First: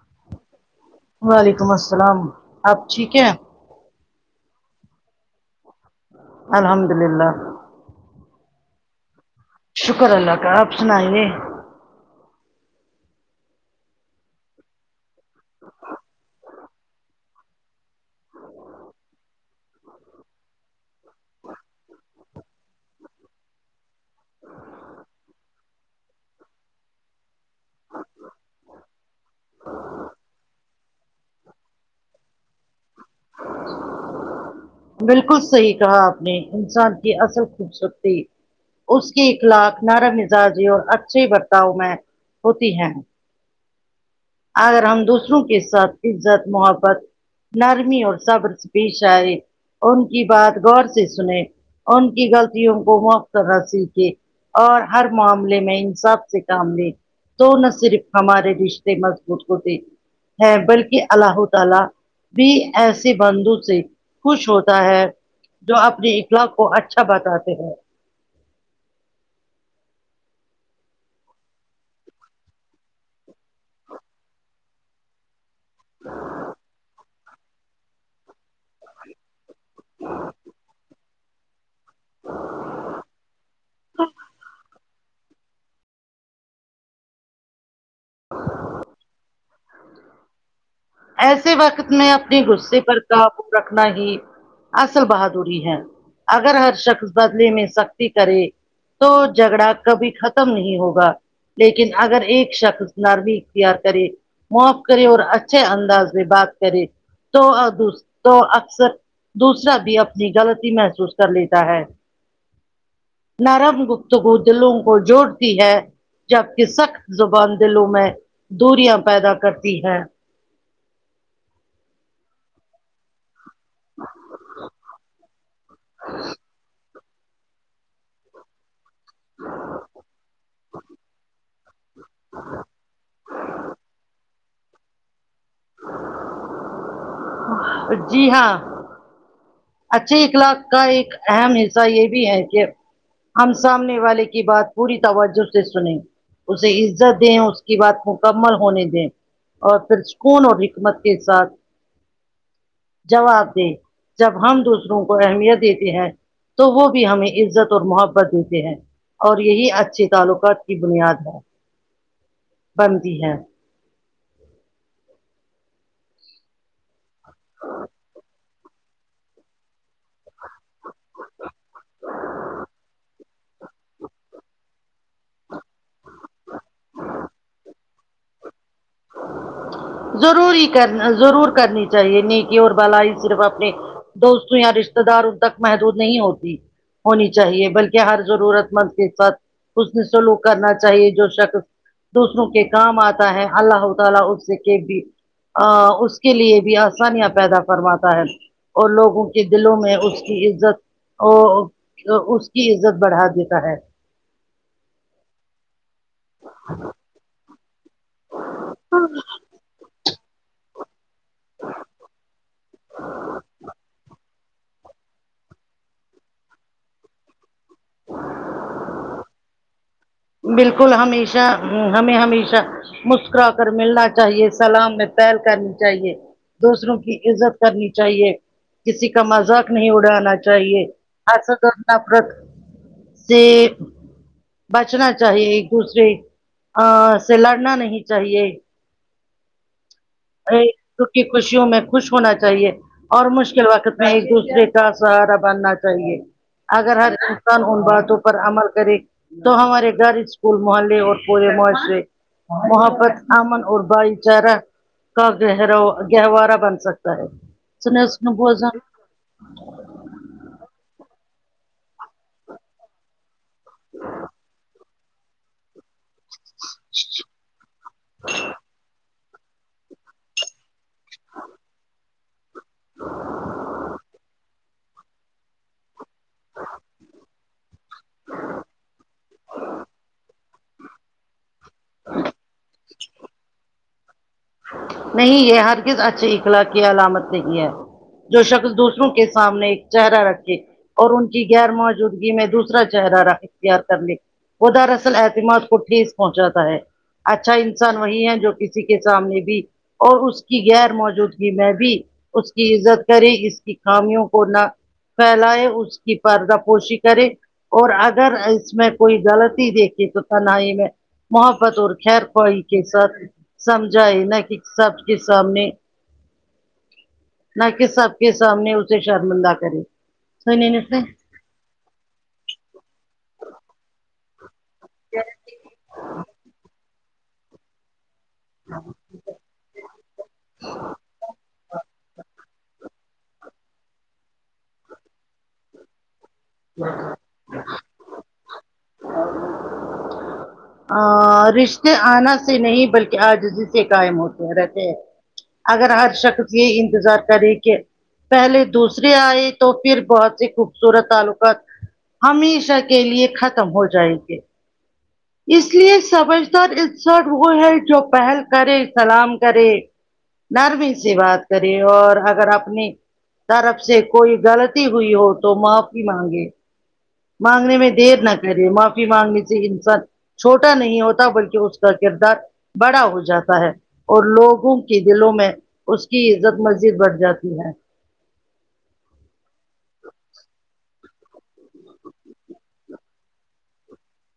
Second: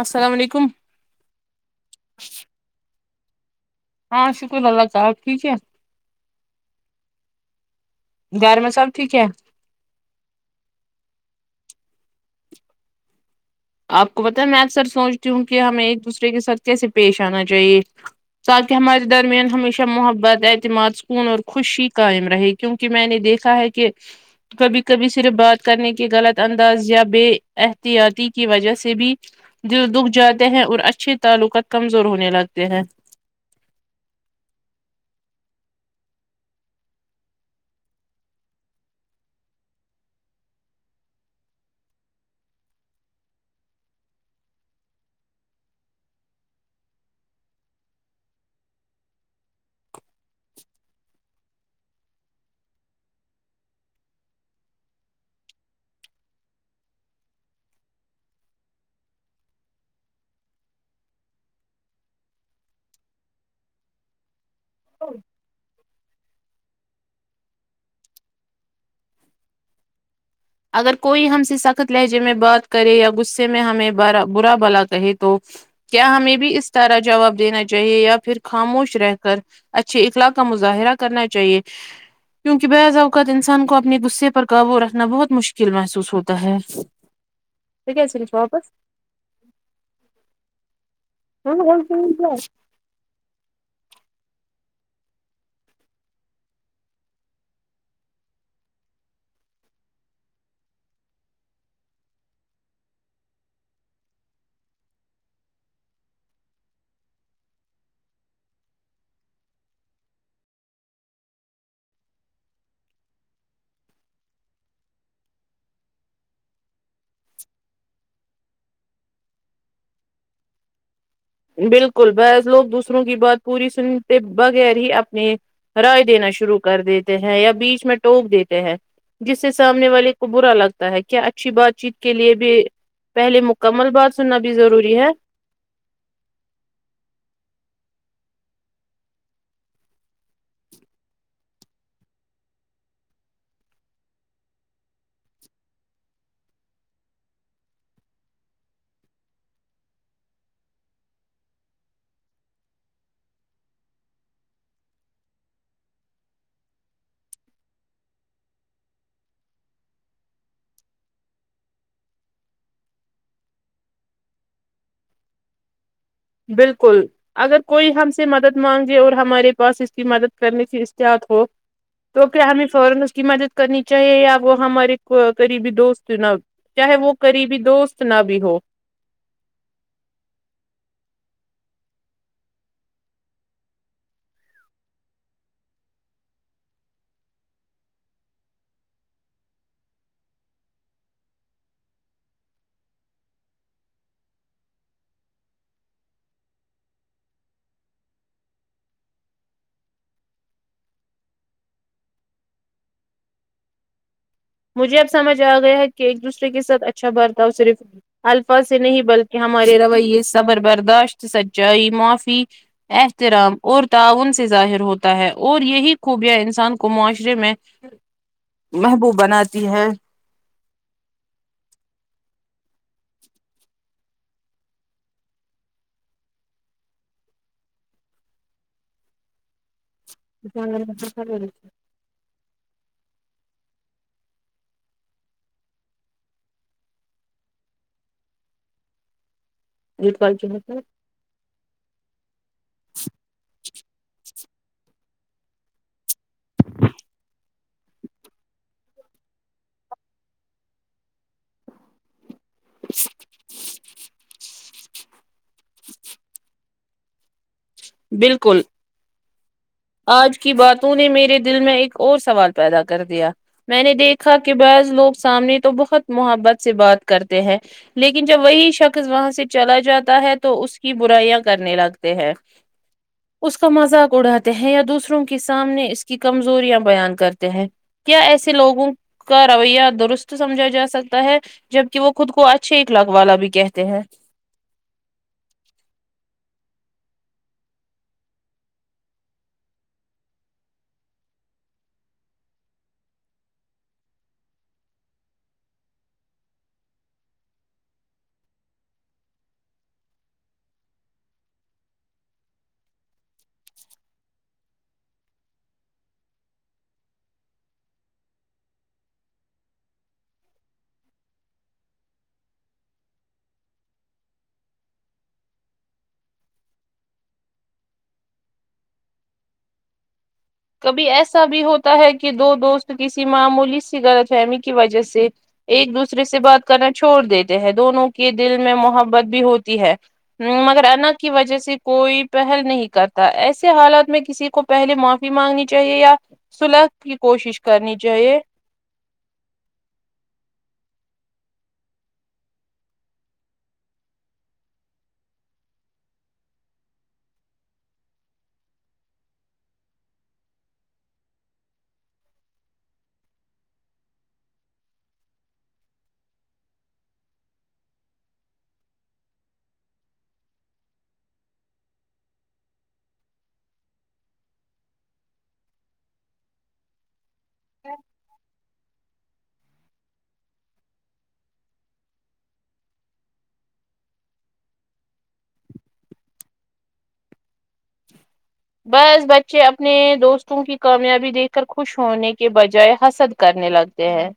السلام علیکم وعلیکم السلام آپ ٹھیک ہیں ہاں شکر اللہ صاحب آپ ٹھیک ہے الحمد للہ گھر میں سب ٹھیک ہے شکر اللہ کا آپ سنائیے آپ کو پتا ہے میں اکثر سوچتی ہوں کہ ہمیں ایک دوسرے کے ساتھ کیسے پیش آنا چاہیے تاکہ ہمارے درمیان ہمیشہ محبت اعتماد سکون اور خوشی قائم رہے گی کیونکہ میں نے دیکھا ہے کہ کبھی کبھی صرف بات کرنے کے غلط انداز یا بے احتیادی کی وجہ سے بھی دل دکھ جاتے ہیں اور اچھے تعلقات کمزور ہونے لگتے ہیں بالکل صحیح کہا آپ نے انسان کی اصل خوبصورتی اس کی اخلاق نرم مزاجی اور اچھے برتاؤ میں ہوتی ہے اگر ہم دوسروں کے ساتھ عزت محبت نرمی اور صبر پیش آئے ان کی بات غور سے سنے ان کی غلطیوں کو مخترح سیکھے اور ہر معاملے میں انصاف سے کام لے تو نہ صرف ہمارے رشتے مضبوط ہوتے ہیں بلکہ اللہ تعالی بھی ایسے بندو سے خوش ہوتا ہے جو اپنی اخلا کو اچھا بتاتے ہیں اگر کوئی ہم سے سخت لہجے میں بات کرے یا غصے میں ہمیں با برا بلا کہے تو کیا ہمیں بھی اس طارح جواب دینا چاہیے یا پھر خاموش رہ کر اچھے اخلاق کا مظاہرہ کرنا چاہیے کیونکہ بعض اوقات انسان کو اپنے غصے پر قابو رکھنا بہت مشکل محسوس ہوتا ہے کیسے واپس ایسے وقت میں اپنے غصے پر قابو رکھنا ہی اصل بہادری ہے اگر ہر شخص بدلے میں سختی کرے تو جھگڑا کبھی ختم نہیں ہوگا لیکن اگر ایک شخص نرمی اختیار کرے معاف کرے اور اچھے انداز میں بات کری تو تو اکثر دوسرا بھی اپنی غلطی محسوس کر لیتا ہے نرم گپتگو دلوں کو جوڑتی ہے جبکہ سخت زبان دلوں میں دوریاں پیدا کرتی ہیں بالکل ببعض لوگ دوسروں کی بات پوری سنتے بغیر ہی اپنے رائے دینا شروع کر دیتے ہیں یا بیچ میں ٹوپ دیتے ہیں جس سے سامنے والے کو برا لگتا ہے کیا اچھی بات چیت کے لیے بھی پہلے مکمل بات سننا بھی ضروری ہے جی ہاں اچھے اخلاق کا ایک اہم حصہ یہ بھی ہے کہ ہم سامنے والے کی بات پوری توجہ سے سنے اسے عزت دیں اس کی بات مکمل ہونے دیں اور پھر سکون اور حکمت کے ساتھ جواب دے جب ہم دوسروں کو اہمیت دیتے ہیں تو وہ بھی ہمیں عزت اور محبت دیتے ہیں اور یہی اچھے تعلقات کی بنیاد ہے بنتی ہے بالکل اگر کوئی ہم سے مدد مانگے اور ہمارے پاس اس کی مدد کرنے کی اتحط ہو تو کیا ہمیں فورا اس کی مدد کرنی چاہیے یا وہ ہمارے قریبی دوست نا چاہے وہ قریبی دوست نہ بھی ہو ضرور ہی کرنا ضرور کرنی چاہیے نیکی اور بل ہی صرف اپنے دوستوں یا رشتے دار ان تک محدود نہیں ہوتی ہونی چاہیے بلکہ ہر ضرورت مند کے ساتھ اس نے سلوک کرنا چاہیے جو شخص دوسروں کے کام آتا ہے اللہ تعالی اسے کہ بھی اس کے لیے بھی آسانیاں پیدا فرماتا ہے اور لوگوں کے دلوں میں اس کی عزت ا اس کی عزت بڑھا دیتا ہے مجھے اب سمجھ آ گیا ہے کہ ایک دوسرے کے ساتھ اچھا بارتاؤ صرف الفاظ سے نہیں بلکہ ہمارے رویے صبر برداشت سچائی معافی احترام اور تعاون سے ظاہر ہوتا ہے اور یہی خوبیاں انسان کو معاشرے میں محبوب بناتی ہے بالکل ہمیشہ ہ ہمیں ہمیشہ مسکرا کر ملنا چاہیے سلام میں پیر کرنی چاہیے دوسروں کی عزت کرنی چاہیے کسی کا مذاق نہیں اڑانا چاہیے ایسا کرنا پرت سے نا چاہیے ایک دوسرے سے لڑنا نہیں چاہیے ایک [unintelligible] کی خوشیوں میں خوش ہونا چاہیے اور مشکل وقت میں ایک دوسرے کا سہارا بننا چاہیے اگر ہر انسان ان باتوں پر عمل کرے تو ہمارگھر اسکول محلے اور پورے مشاعرے وہاں پر امن اور بھائی چارہ کا گرا گہوارا بن سکتا ہے بالکل آج کی باتوں نے میرے دل میں ایک اور سوال پیدا کر دیا میں نے دیکھا کہ بعض لوگ سامنے تو بہت محبت سے بات کرتے ہیں لیکن جب وہی شخص وہاں سے چلا جاتا ہے تو اس کی برائیاں کرنے لگتے ہیں اس کا مذاق اڑاتے ہیں یا دوسروں کے سامنے اس کی کمزوریاں بیان کرتے ہیں کیا ایسے لوگوں کا رویہ درست سمجھا جا سکتا ہے جبک وہ خود کو اچھے اخلاق والا بھی کہتے ہیں نہیں یہ ہر گز اچھے اخلاق کی علامت نہیں ہے جو شخص دوسروں کے سامنے ایک چہرہ رکھے اور ان کی غیر موجودگی میں دوسرا چہرہ ر اختیار کر لی وہ دراصل اعتماد کو ٹھیس پہنچاتا ہے اچھا انسان وہی ہے جو کسی کے سامنے بھی اور اس کی غیر موجودگی میں بھی اس کی عزت کرے اس کی خامیوں کو نہ پھیلائے اس کی پردا پوشی کرے اور اگر اس میں کوئی غلطی دیکھیے تو تنہائی میں محبت اور خیر خوائی کے ساتھ سمجھا ہے نا کہ سب کے سامنے نہ کہ سب کے سامنے اسے شرمندہ کرے سنے نے سے کبھی ایسا بھی ہوتا ہے کہ دو دوست کسی معمولی سے غلط فہمی کی وجہ سے ایک دوسرے سے بات کرنا چھوڑ دیتے ہیں دونوں کی دل میں محبت بھی ہوتی ہے مگر انا کی وجہ سے کوئی پہل نہیں کرتا ایسے حالات میں کسی کو پہلے معاف بھی مانگنی چاہیے یا سوله کی کوشش کرنی چاہیے ااا رشتے آنا سے نہیں بلکہ اجزی سے قائم ہوتے رہتے ہیں اگر ہر شخص یہ انتظار کرے کہ پہلے دوسرے آئے تو پھر بہت س خوبصورت تعلقات ہمیشہ کے لیے ختم ہو جائے گے اس لیے سمجھدار انسان وہ ہے جو پہل کرے سلام کرے نرمی سے بات کری اور اگر اپنی طرف سے کوئی غلطی ہوئی ہو تو معافی مانگے مانگنے میں دیر نہ کرے معافی مانگنے سے انسان چھوٹا نہیں ہوتا بلکہ اس کا کردار بڑا ہو جاتا ہے اور لوگوں کی دلوں میں اس کی عزت مزید بڑھ جاتی ہے بس بچے اپنے دوستوں کی کامیابی دیکھ کر خوش ہونے کے بجائے حسد کرنے لگتے ہیں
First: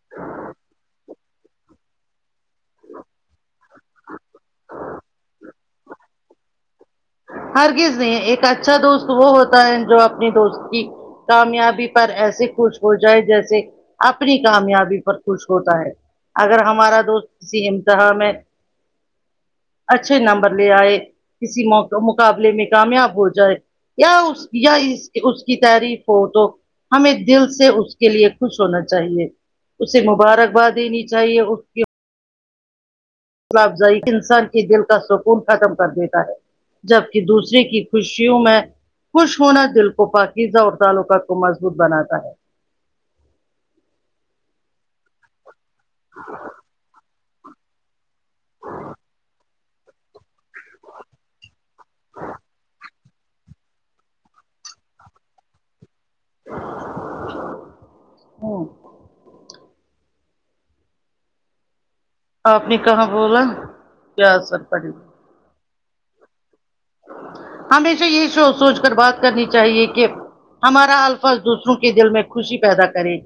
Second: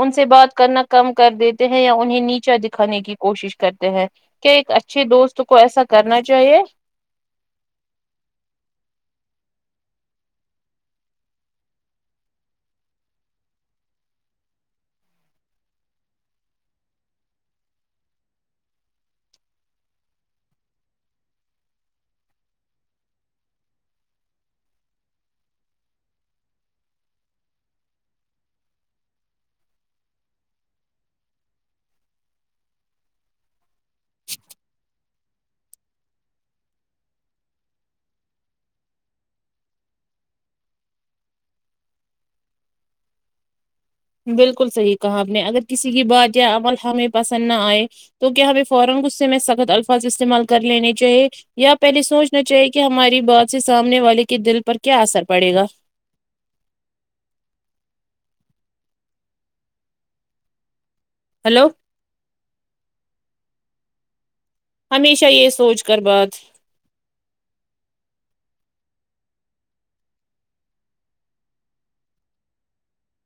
ان سے بات کرنا کم کر دی تے ہیں یا انہیں نیچا دکھانے کی کوشش کرتے ہیں کیا ایک اچھے دوست کو ایسا کرنا چاہیے ہرگز نہیں ایک اچھا دوست وہ ہوتا ہے جو اپنی دوست کی کامیابی پر ایسے خوش ہو جائے جیسے اپنی کامیابی پر خوش ہوتا ہے اگر ہمارا دوست کسی امتحاں میں اچھے نمبر لے آئے کسی موقع مقابلے میں کامیاب ہو جائے یا اس یا اس کی تعریف ہو تو ہمیں دل سے اس کے لیے خوش ہونا چاہیے اس سے مبارک باد دینی چاہیے اس ہوسلا افزائی انسان کے دل کا سکون ختم کر دیتا ہے جبکہ دوسرے کی خوشیوں میں خوش ہونا دل کو پاکیزہ اور تعلقات کو مضبوط بناتا ہے بالکل صحیح کہا آپ نے اگر کسی کی بات یا عمل ہمیں پسند نہ آئے تو کیا ہمیں فورا غصہ میں سخت الفاظ استعمال کر لینے چاہے یا پہلے سوچنا چاہیے کہ ہماری بات سے سامنے والے کے دل پر کیا اثر پڑے گا ہوں ہیلو آپ نے کہاں بولا کیا اسر ہمیشہ یہ سوچ کر بات ہمیشہ یہ سوچ سوچ کر بات کرنی چاہیے کہ ہمارا الفظ دوسروں کے دل میں خوشی پیدا کرے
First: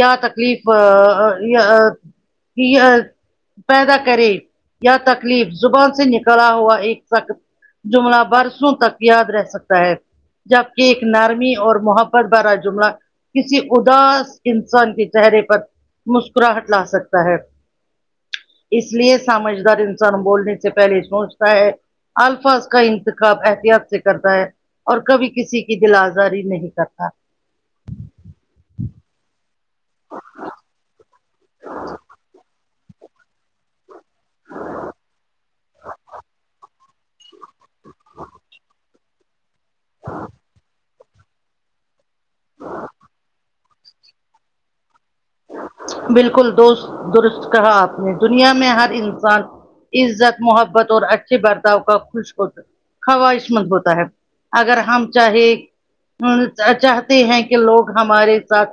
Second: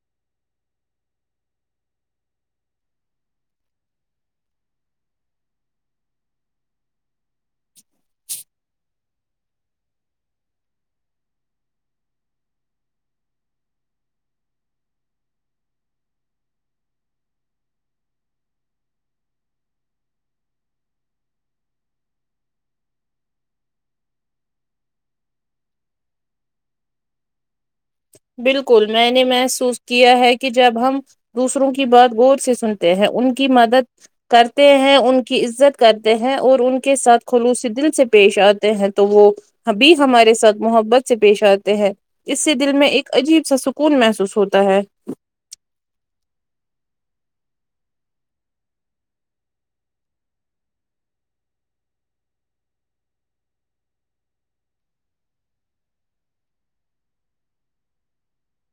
یا تکلیف آ ا پیدا کرے یا تکلیف زبان سے نکلا ہوا ایک سخت جملہ برسوں تک یاد رہ سکتا ہے جبکہ ایک نرمی اور محبت بھرا جملہ کسی اداس انسان کے چہرے پر مسکراہٹ لا سکتا ہے اس لیے سمجھدار انسان بولنے سے پہلے سوچتا ہے الفاظ کا ان تخاب احتیاط سے کرتا ہے اور کبھی کسی کی دل آزاری نہیں کرتا بالکل میں نے محسوس کیا ہے کہ جب ہم دوسروں کی بات غور سے سنتے ہیں ان کی مدد کرتے ہیں ان کی عزت کرتے ہیں اور ان کے ساتھ خلوصی دل سے پیش آتے ہیں تو وہ ابھی ہمارے ساتھ محبت سے پیش آتے ہیں اس سے دل میں ایک عجیب سا سکون محسوس ہوتا ہے بالکل دوست درست کہا آپ نے دنیا میں ہر انسان عزت محبت اور اچھے برتاؤ کا خوش ہو خواہش مند ہوتا ہے اگر ہم چاہے چاہتے ہیں کہ لوگ ہمارے ساتھ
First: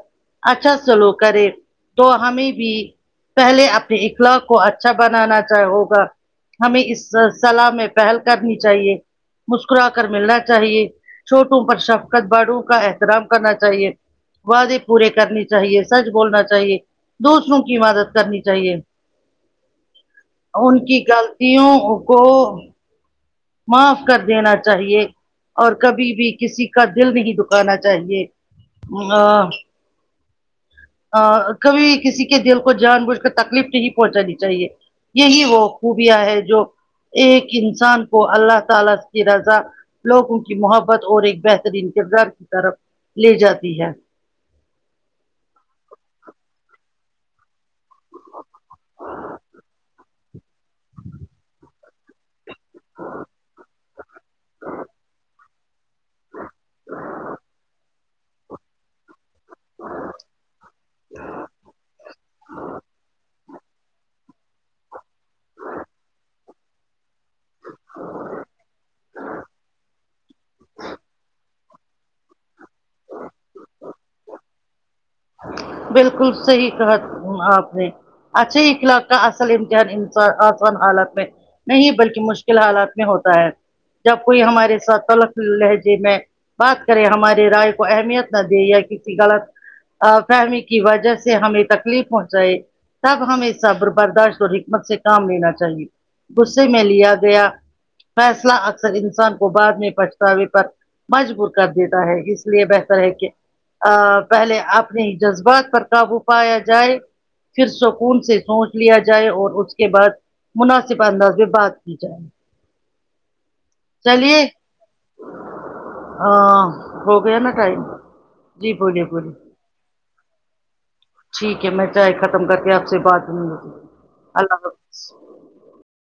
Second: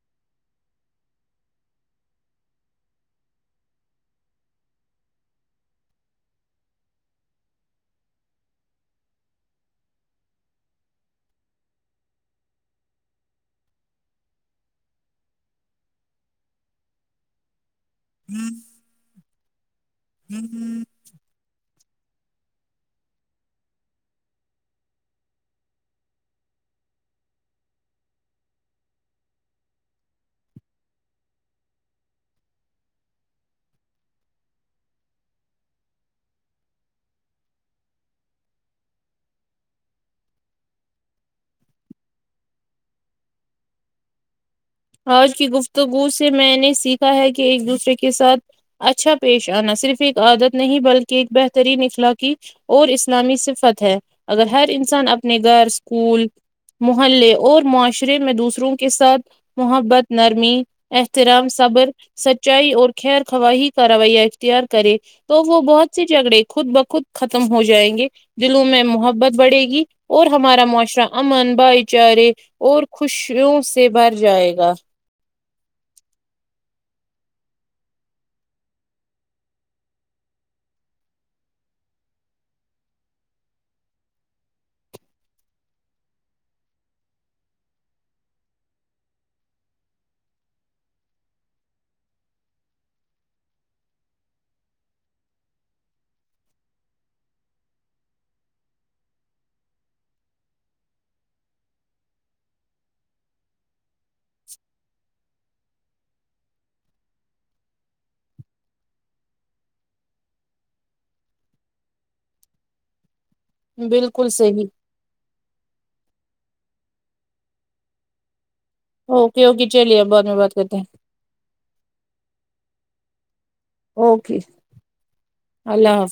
اچھا سلوک کرے تو ہمیں بھی پہلے اپنی اخلاق کو اچھا بنانا چاہ ہوگا ہمیں اس صلاح میں پہل کرنی چاہیے مسکرا کر ملنا چاہیے چھوٹوں پر شفقت باڑوں کا احترام کرنا چاہیے وعدے پورے کرنے چاہیے سچ بولنا چاہیے دوسروں کی مدد کرنی چاہیے ان کی غلطیوں کو معاف کر دینا چاہیے اور کبھی بھی کسی کا دل نہیں دکھانا چاہیے [unintelligible] آ کبھی کسی کے دل کو جان بوجھ کر تکلیف نہیں پہنچانی چاہیے یہی وہ خوبیاں ہے جو ایک انسان کو اللہ تعالی کی رضا لوگوں کی محبت اور ایک بہترین کردار کی طرف لے جاتی ہے آج کی گفتگو سے میں نے سیکھا ہے کہ ایک دوسرے کے ساتھ اچھا پیش آنا صرف ایک عادت نہیں بلکہ ایک بہترین اخلاقی اور اسلامی صفت ہے اگر ہر انسان اپنے گھر اسکول محلے اور معاشرے میں دوسروں کے ساتھ محبت نرمی احترام صبر سچائی اور خیر خواہی ک رویا اختیار کرے تو وہ بہت سے جھگڑے خود بخود ختم ہو جائیں گے دلوں میں محبت بڑھے گی اور ہمارا معاشرہ امن بئی چارے اور خوشوں سے بھر جائے گا بالکل صحی کہا آپ نے اچھا اخلاق کا اصل امتحان اسان آسان حالت میں نہیں بلکہ مشکل حالات میں ہوتا ہے جب کوئی ہمارے ساتھ تلخ لہجے میں بات کریں ہماری رائے کو اہمیت نہ دے یا کسی غلط فہمی کی وجہ سے ہمیں تکلیف پہنچائے تب ہمیں صبر برداشت اور حکمت سے کام لینا چاہیے غصے میں لیا گیا فیصلہ اکثر انسان کو بعد میں پچھتاوے پر مجبور کر دیتا ہے اس لیے بہتر ہے کہ پہلے آپ جذبات پر قابو پایا جائے پھر سکون سے سوچ لیا جائے اور اس کے بعد مناسب انداز سے بات کی جائے بالکل چلیے صحیح اں ہو گیا نا ٹائم جی بولیے بولیے اوکے اوکے چلیے ا بعد میں بات کرتے ہیں ٹھیک ہے میں چائے ختم کر کے آپ سے بات اوکے اللہ حافظ اللہ حافظ